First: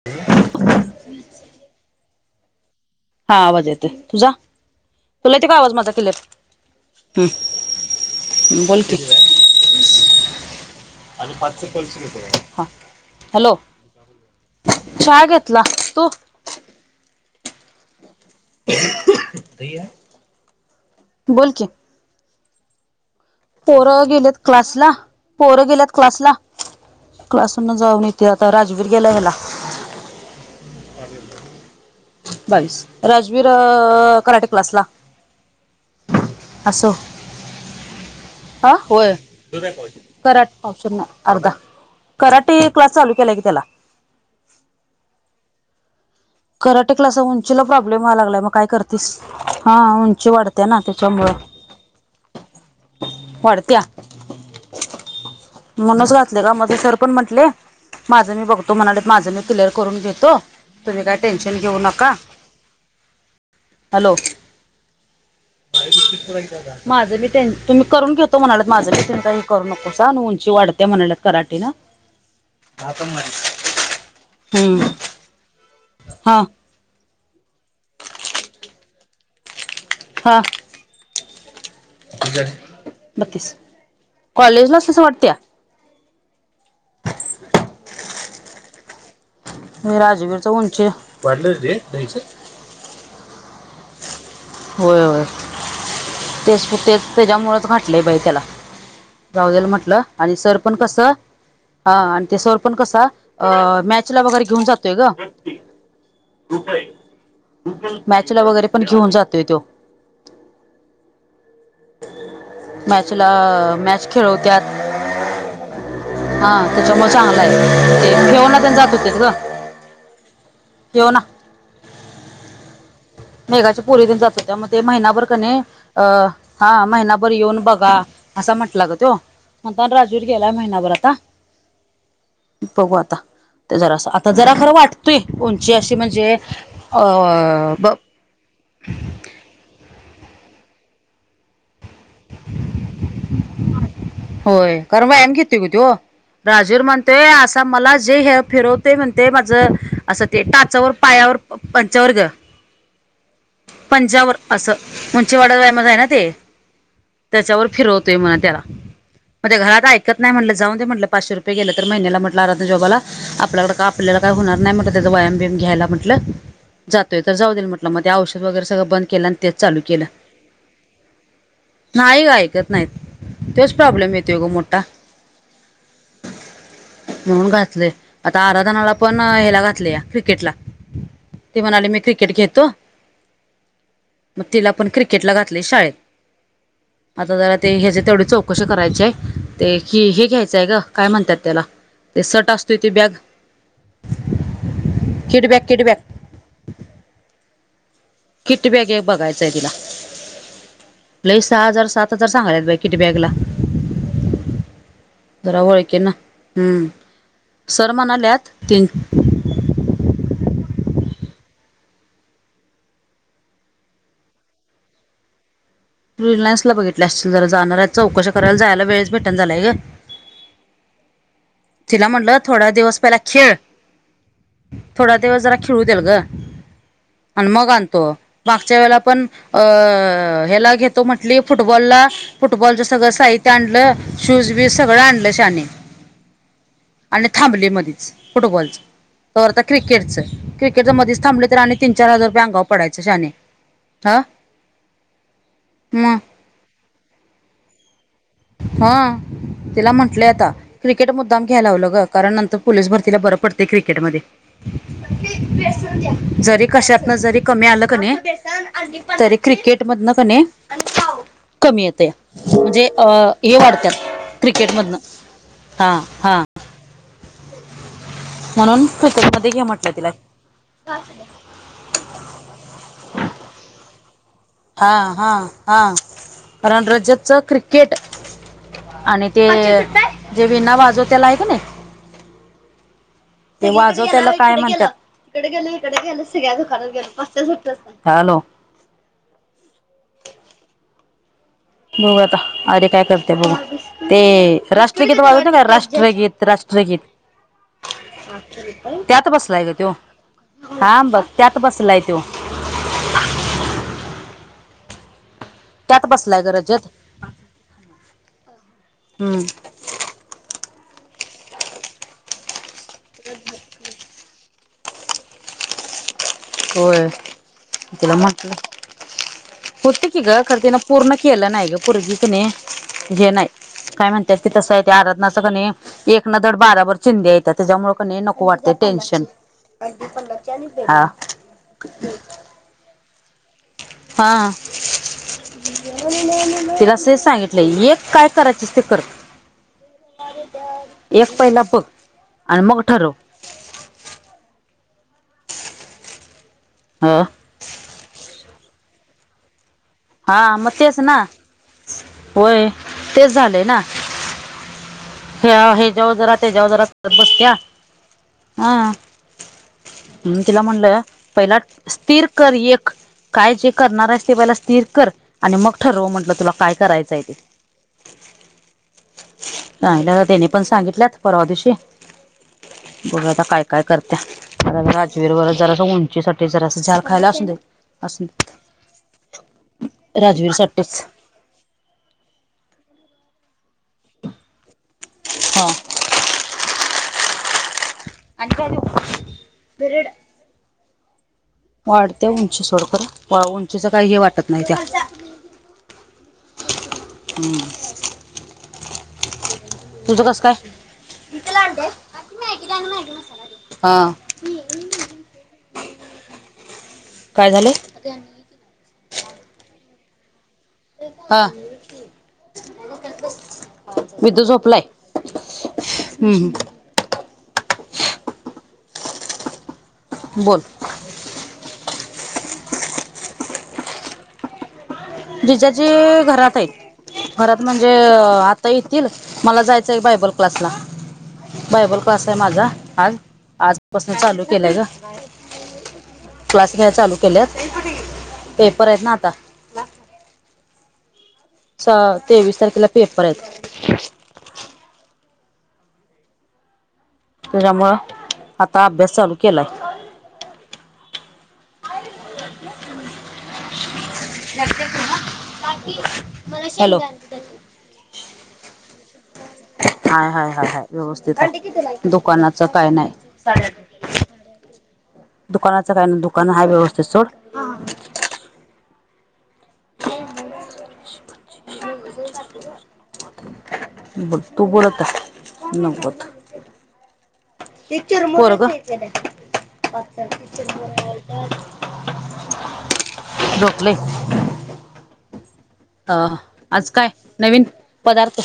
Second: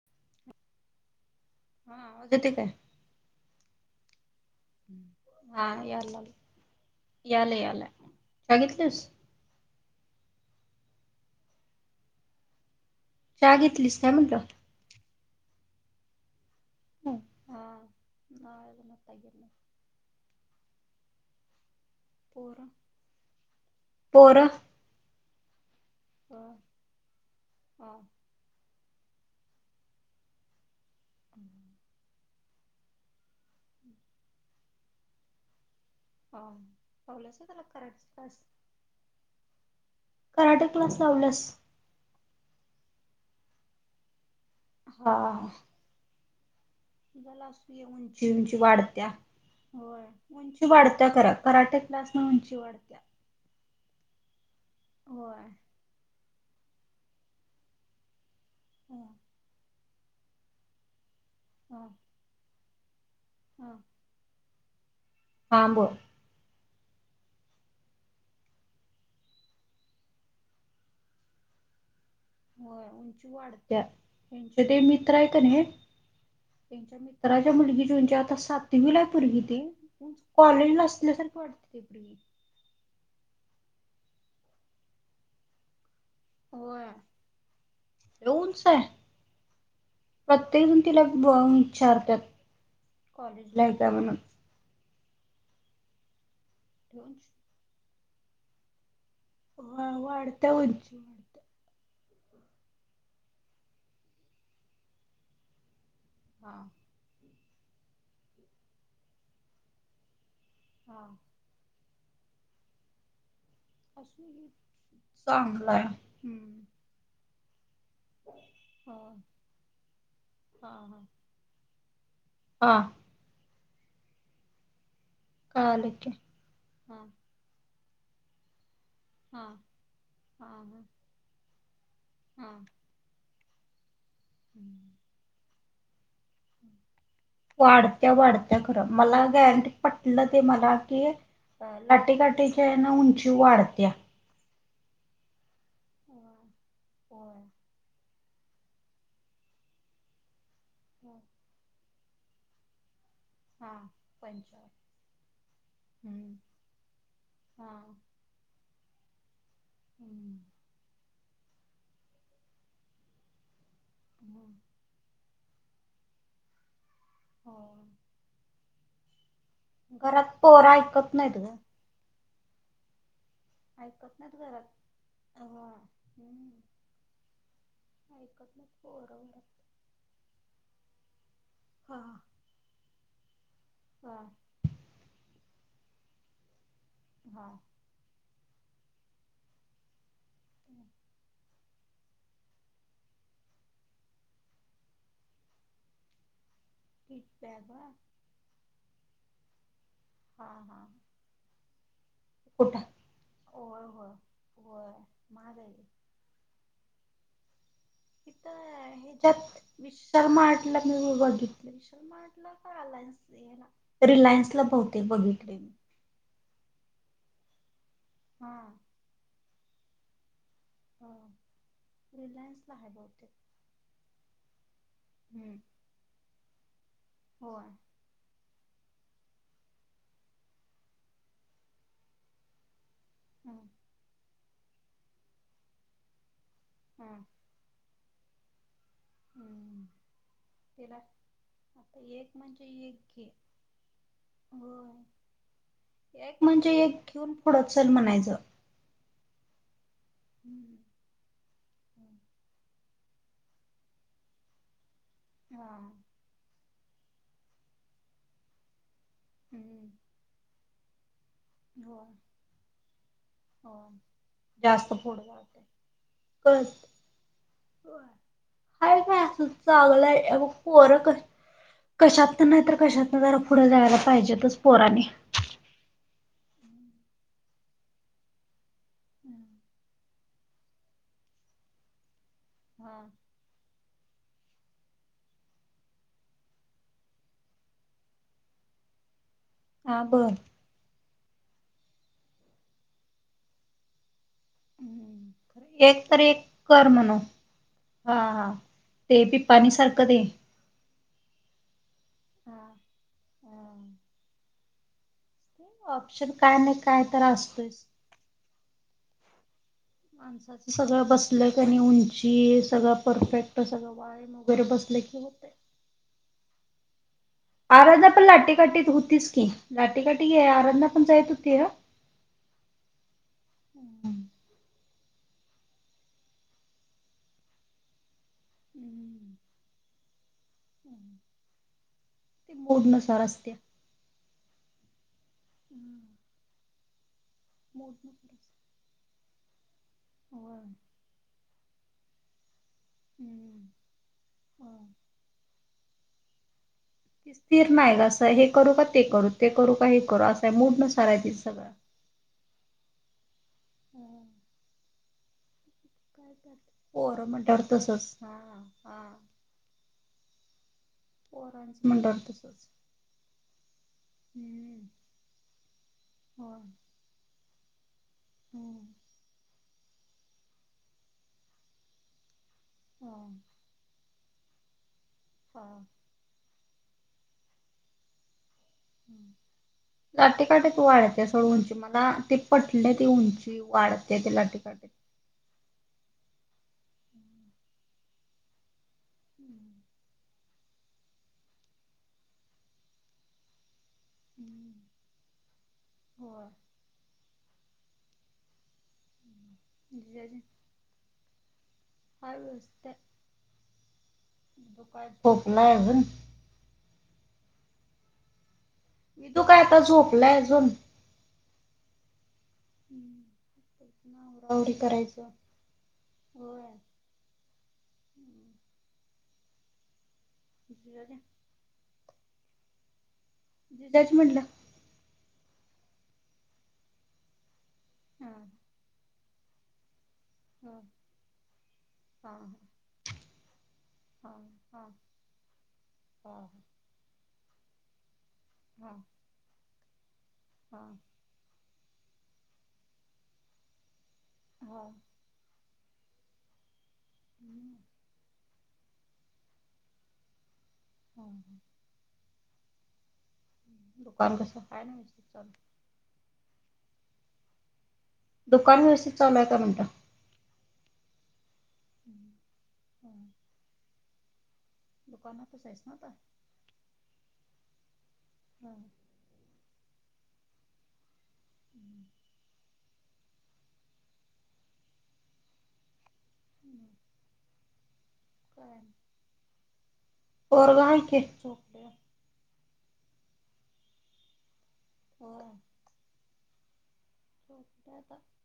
[inaudible] हा. आवाज येतोय काय? हा. आवाज येतोय तुझा. तुला येतोय का हा आवाज माझा यायला क्लियर? लागला. यायलाय यायलाय चहा हम्म. बोल की. घेतलीस? [unintelligible] हॅलो चहा घेतलीस का म्हटलं? चहा घेतला. तू? ह हा. नाही अजून आता घेतला बोल की. पोर. पोरं गेल्यात क्लासला. पोरं गेल्यात क्लासला. हा क्लासहून मग हा जाऊन येत्यात. तर राजबीर गेला ह्याला. हं. बावीस. राजवीर अ? कराटे क्लास ला. हां. लावलास काय त्याला कराटे क्लास? हा? होय. कराटे क्लास, कराटे पावशेर नाही लावल्यास? अर्धा. कराटे क्लास चालू केलाय की त्याला. हा. करट- क्लासअसं. जरा उंचीला अशी प्रॉब्लेम याय य उंची लागलाय. म उंची काय वाढत्या करतेस? हा. उंची वाढते ना त्याच्यामुळे. क्लासनी उंची वाढतेया. वाढतेया. होय. म्हणूनच घातले ग! मग ते सर पण म्हंटले- माझं मी बघतो म्हणाले. हा माझं मी क्लिअर करून घेतो. तुम्ही काय- टेन्शन घेऊ हा नका. हा. हॅलो. हा बोल माझं मी, त्यां तुम्ही करून घेतो म्हणालेत. माझं मी तू काही करू नको स हं. उंची वाढते म्हणालेत कराटेन. [inaudible] हो उंची वाढत्या त्यांचे ते हम्म मित्र आहे का नहे हा. तेंच्या मित्राच्या मुलगी ची तेंचि आता सातवी ला आहे पूर्गी ती ऊंच हा कॉलेजला असल्यासारखी वाटत्या ती पूर्गी. बत्तीस कॉलेजला तसं वाटत्या? होय लै ऊंच हाय. राजवीरच प्रत्येजन उंची तिला बून इच्छारतात कॉलेज ला हाय काय म्हणून. होय होय तेच तेच तेज्यामूळचं घाटलंय बाई तेला. राऊजल म्हटलं आणि वाढत्या सर पण उंची कसं वाढत्या हा आणि ते सर पण कसा अ मॅच ला वगैरे घेऊन जातोय ग. हा मॅचला वगैरे पण घेऊन जातोय त्यो. हा. मॅचला. मॅच खेळवत्यात चांगलंय हम्म. त्याच्या म चांगला आहे. [inaudible] हो आ. मेघाची पुरी तेन जातो त्या म ते महिनाभर कने कळालं अ की हा महिनाभर येऊन बघा असा म्हटला ग त्यो हा म्हणतान राजवीर गेलाय हा महिनाभर आता हा हा बघू आता. ते जरास आता जरा खरं वाटतोय उंची अशी म्हणजे अ वाढत्या वाढत्या खर मला गॅरंटी पट लं ते मला कि लाटेकाटी खेळणं उंची वाढत्या. होय कारण व्यायाम घेतोय ग त्यो होय राजूर म्हणतोय हो असा मला जे हे फिरव ते म्हणते माझं असं ते टाचावर पायावर पंचावर ग हा पंजावर पंचावन्न असं उंचीवाडा वयामध्ये आहे ना ते. हम्म तेच्यावर हा फिरवतोय म्हणा तेला. म ते घरात ऐकत नाही हम्म म्हटलं जाऊन ते म्हटलं पाचशे रुपये तर महिन्याला म्हटलं अ जबाला आपल्याकड का आपल्याला काय हम्म होणार नाही म्हट त्याज व्यायाम बियाम घ्यायला म्हटलं. जातोय तर जाऊ देल म्हटलं हो मग औषध वगरे सगळं बंद केलं तेच चालू केलं घरात पोरा ऐकत नाही वो. नाही व ऐकत नाहीत. तोच प्रॉब्लेम येतोय गो मोठा. हो. म्हणून घातलेय आता ऐकत नाहीत आराधनाला पोरं पण घरात ह्याला घातलया क्रिकेटला. ते म्हणाले हा मी क्रिकेट घेतो हा म तिला पण क्रिकेटला घात लय शाळेत आता हा जरा ते हेज तेवढ चौकशी करायची ते हे हे घ्यायचंय ग काय म्हणतात त्याला ते सट असतोय ते बॅग किडबॅग किडबॅग. किटबॅग होय. किट बॅग हे बघायचंय तिला. हा हा. लई सहा हजार सात तजार सांगाल्यात बाई कुठं किटबॅगला होय होय होय महाग जरा आहे ओळखेना हम्म. सर म ना तिथ हेज्यात विशाल मार्टला मी बघितलंय विशाल मार्टला का यनस रिलायन्सला बहुतेक बघितले मी. रिलायन्सला बघितल्या असशील जरा जाणाराय चौकश्या करायला हा जायला वेळच भेटण झालाय गं. हा. तिला म्हणलं थोडा दिवस पहिला खेळ थोडा दिवस जरा हम्म खेळू देल ग. आणि होय मग आणतो. मागच्या वेळला पण अ ह्याला घेतो म्हंटली फुटबॉलला. फुटबॉलचं सगळं साहित्य हम्म आणलं शूज बीज सगळं आणलं शाने. हम्म आणि थांबली मधीच फुटबॉलची. तवर आता हम्म क्रिकेटचं क्रिकेटच तिला मधीच थांबलं तर आणि तीन आता चार हजार एक रुपये अंगाव म्हणजे एक पडायच घे शाने. होय. म? एक म्हणजे एक घेऊन पुढ चल म्हणायचं. हा तिला म्हंटलंय आता क्रिकेट मुद्दाम घ्याय लावलं ग कारण नंतर पोलीस भरतीला बरं पडतय क्रिकेट मध्ये. हा जरी कशातन जरी कमी आलं क नाही तरी क्रिकेट हम्म मधन क नाही कमी येतया. म्हणजे अ हे हो. वाढतात जास्त क्रिकेटमधनं फुड जातय. हा हा बस. [unintelligible] म्हणून हाय का क्रिकेट अस मध्ये घे म्हटलं तिला चांगलाय मग पोर कशी कशातन नाही तर कशातनं जरा पुढं जायला पाहिजेतच पोर हा आणि हा हा कारण रजतच क्रिकेट आणि ते जे विणा वाजवत्याला आहे का नाही? हा. ते वाजवत्याल काय म्हणत्यात? इकड गेल इकड गेल सगळ्या दुकानात गेलो पाचशेच सुट्टच नाही. हॅलो. आ बर. बघूया आता. अरी काय करत्या बघू. ते राष्ट्रगीत वाळुदे काय? एक तर राष्ट्रगीत. एक कर राष्ट्रगीत. म्हणू हा हा. ते त्यात बसलाय पिपाणी ग त्यो सारखं ते हांबघ त्यात बसलाय त्यो. हा हम. त्यात ऑप्शन बसलाय ग काय नाही रजत काय तर असतोयच. हम्म. माणसाचं सगळं बसलं कनी उंची सगळं परफेक्ट सगळं [unintelligible] जरी बसल कि होतय. होय. आराधना तिला पण म्हटलं लाटीकाठीत होतीच की होत कि ग लाटीकाठी खर तीन आराधना पण पूर्ण जायत केल होती नाय ह. ग पुर्गी क नाही घे नाही काय म्हणत्यात ते तसं आहे. ते आराधनाच कणे एक ना धड बाराभर चिंध्या हायत्या त्याच्यामुळे कणी नको वाटतय टेन्शन. [unintelligible] हा. ती मूड नूसार असते. हा तिला तेच सांगितलं. -लय एक काय करायचस ते कर. एक पहिला बघ. आणि मग ठरव. ती ह स्थिर नाही ग असं हे करू का ते करू ते करू का हे करू हा असं मग मूड तेच नूसार ना आहे तिच सगळं. होय तेच झालंय ना ह्या हे याच्यावर काय जरा तर त्याच्यावर जरा करत पोरं बसत्या. म्हटल्यावर तसच हा म्हणून तिला म्हणलं पहिला पोरांच म्हटल्यावर स्थिर कर तसच. एक काय जे करणार आहेस ते पहिला स्थिर कर आणि मग ठरव म्हंटलं तुला काय करायचंय ते हो [inaudible] चांगल्या त्याने पण सांगितल्यात परवा दिवशी बघू आता काय काय करत्या राजवीर वग जरा असं उंचीसाठी जरा असं झाल खायला असू दे असूदे लाटे काटे तू साठीच वाळ येत [unintelligible] त्या सोड उंची मला ते पटले ती उंची वाढते ते लाठी काठी हा हम् [inaudible] आणि काय देऊ ब्रँड वाढत्या उंची सोड खर उंचीच काही हे वाटत नाही त्या हो [inaudible] हम्म तुझं होय कस काय हा व्यवस्थित आहे. हा काय झोपलाय अजून काय झालं मी तू काय आता झोपलंय अजून हा मिटू आवराआवरी झोपलाय करायचं हम् होय बोल [inaudible] जडाच म्हटलं जिजाजी घरात आहेत घरात म्हणजे हा आता येतील मला जाय चल बायबल क्लास ला हा बायबल क्लास हा आहे माझा आज आज पासन चालू केलाय ग हां ह क्लास घ्याय चालू केल्यात पेपर आहेत ना आता हा च तेवीस तारखेला पेपर आहेत हा त्याच्या मुळ आता अभ्यास चालू केलाय हा [unintelligible] दुकान कसं काय नाही वि चाल हॅलो मला शेंगदाण दुकान व्यवस्थित चालू आहे का म्हंटल हाय हाय हाय व्यवस्थित आहे दुकानाच काय नाही दुकानातच आहेस दुकानाचं काही आता ना दुकान हाय व्यवस्थित सोड हा [unintelligible] हम् ब तू बोल आता नत [inaudible] ये चिरमुर काय पोरग अच्छ पोरगं आहे की झोपलंय झोपलय हो अ आज काय नवीन आता पदार्थ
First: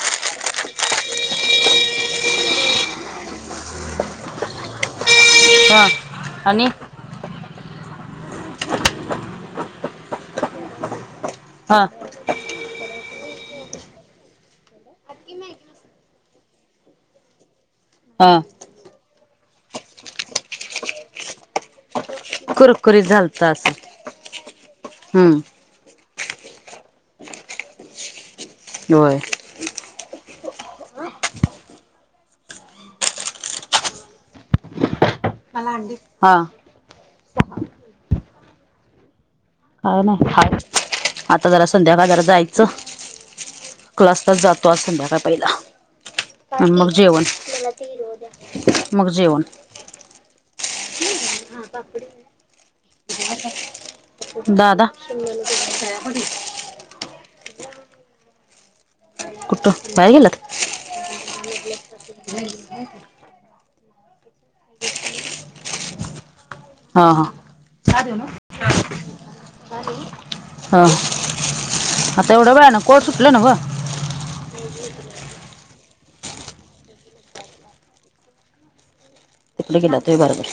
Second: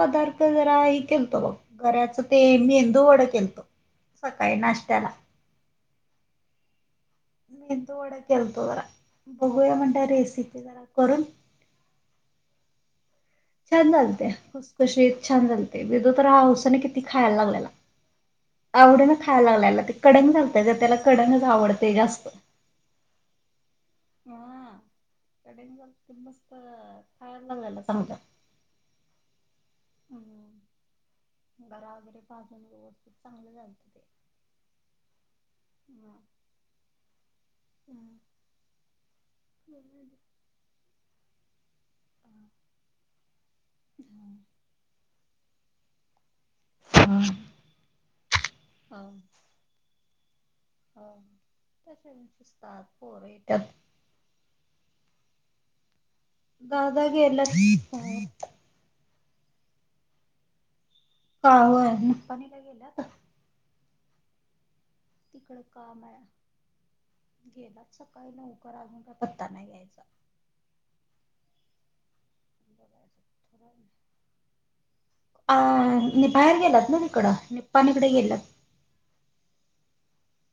पदार्थ जरा हे केलतो बघ गराचं ते मेंदू वड केलत सकाळी नाश्त्याला हा आणि मेंदू वड केलतो जरा बघूया म्हणल रेसिपी जरा करून हा छान झालते खुसखशी छान झालते दिदु तर हौसने किती खायला लागलेला हां आवडीन खायला लागलाला ते कडंग झालतंय ग त्याला कडंगच आवडते ग असतं कुरकुरीत झालत असं हा हम्म कडंग मस्त खायला लागलेय चांगल होय हो गरा वगैरे भाजून व्यवस्थित चांगलं झालतं ते मला अंडी हा सहा हम् का नाही हा आता जरा संध्याकाळर जायचं क्लासलाच जातो अस संध्याका पहिला मग हा. जेवण मग जेवण त्यात पोर येतात दादा दादा गेल कुठं बाहेर गेलंत ह होय निपाणीला गेल्यात तिकड काम आहे हा हा गेलात सकाळी लवकर अजून का पत्ता नाही यायचा ह आता एवढं वेळानं ना कोर्ट सुटलं नव अ नि बाहेर गेलात ना तिकडं निप्पाानिकडे गेलत तिकडे गेला तोय बरोबर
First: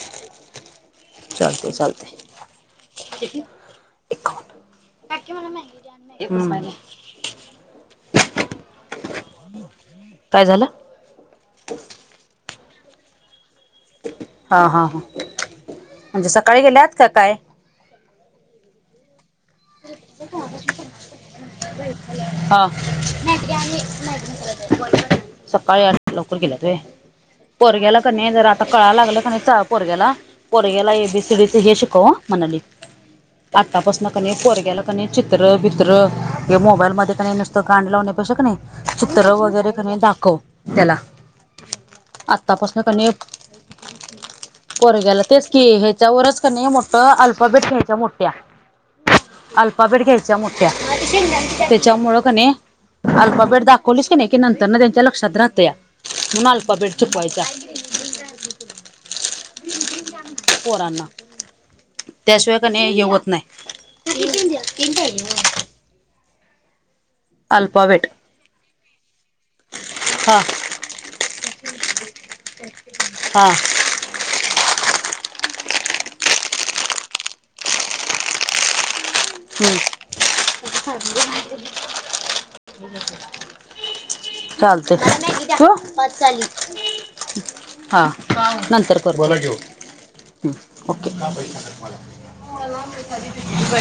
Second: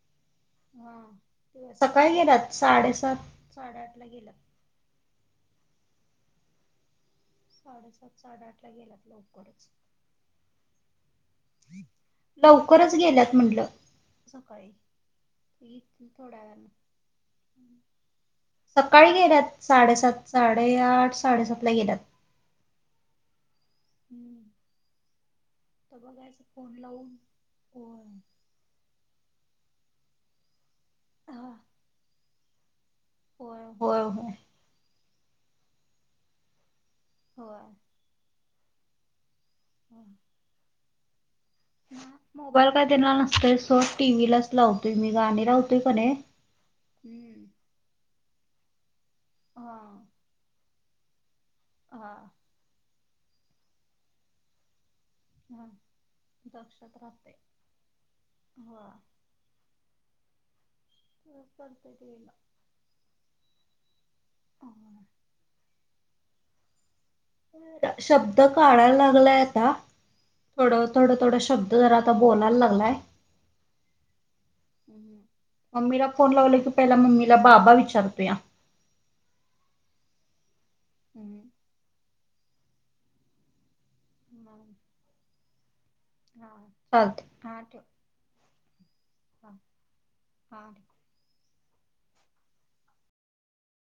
हा चालते ते सकाळी चालते गेलात साडेसात साडेआठ ला गेलात नक्की मला मॅगी द्यान एक हम साडेसात साडेआठ ला गेलात लवकरच काय झालं लवकरच गेल्यात म्हटलं हा सकाळी हा ह येतील म्हणजे थोड्या सकाळी वेळानं गेल्यात का काय सकाळी गेल्यात साडेसात साडेआठ साडेसात ला गेल्यात हा हम्म सकाळी तर आठ लवकर बघायचं गेला तु फोन लावून पर ग्याला होय का नाही जरा आता कळाला लागलं का नाही च पोरग्याला पोरग्याला हा, एबीसीडीच हे शिकव म्हणाली होय होय आतापासन क होय परोर ग्याला क चित्र बित्र मोबाईलमध्ये नुसत होय कांड लावण्यापेक्षा क नाही चित्र वगैरे क होय. दाखव त्याला मग मोबाईल आतापासन काय क देणार नसतोय सोड टीव्ही लाच लावतोय पोरग्या कड मी गेलं गाणी तेच की लावतोय का नाही ह्याच्यावरच लय मोठ हम्म अल्पबेट घ्यायच्या मोठ्या हा अल्पा बेट घ्यायच्या मोठ्या त्याच्या हा मुळकने अल्प बेट दाखवली की नाही की नंतर ना त्यांच्या द्रात राहात हा या म्हून अल्पा लक्षात बेड राहतय छुपवायच्या होय पौरांना ह सपरीला ने हे होत नाही होय. अल्फाबेट शब्द काढायला लागलायता हा थोडं थोड थोड श्द जर आता बोलायला लागलाय हा मम्मीला फोन लावले की पहिला मम्मीला बाबा विचारतो या हम्म, हम् हम् चालत हो हा चालतंय हा ठेव ह नंतर कर बोल हा हू हा ठेव व्हय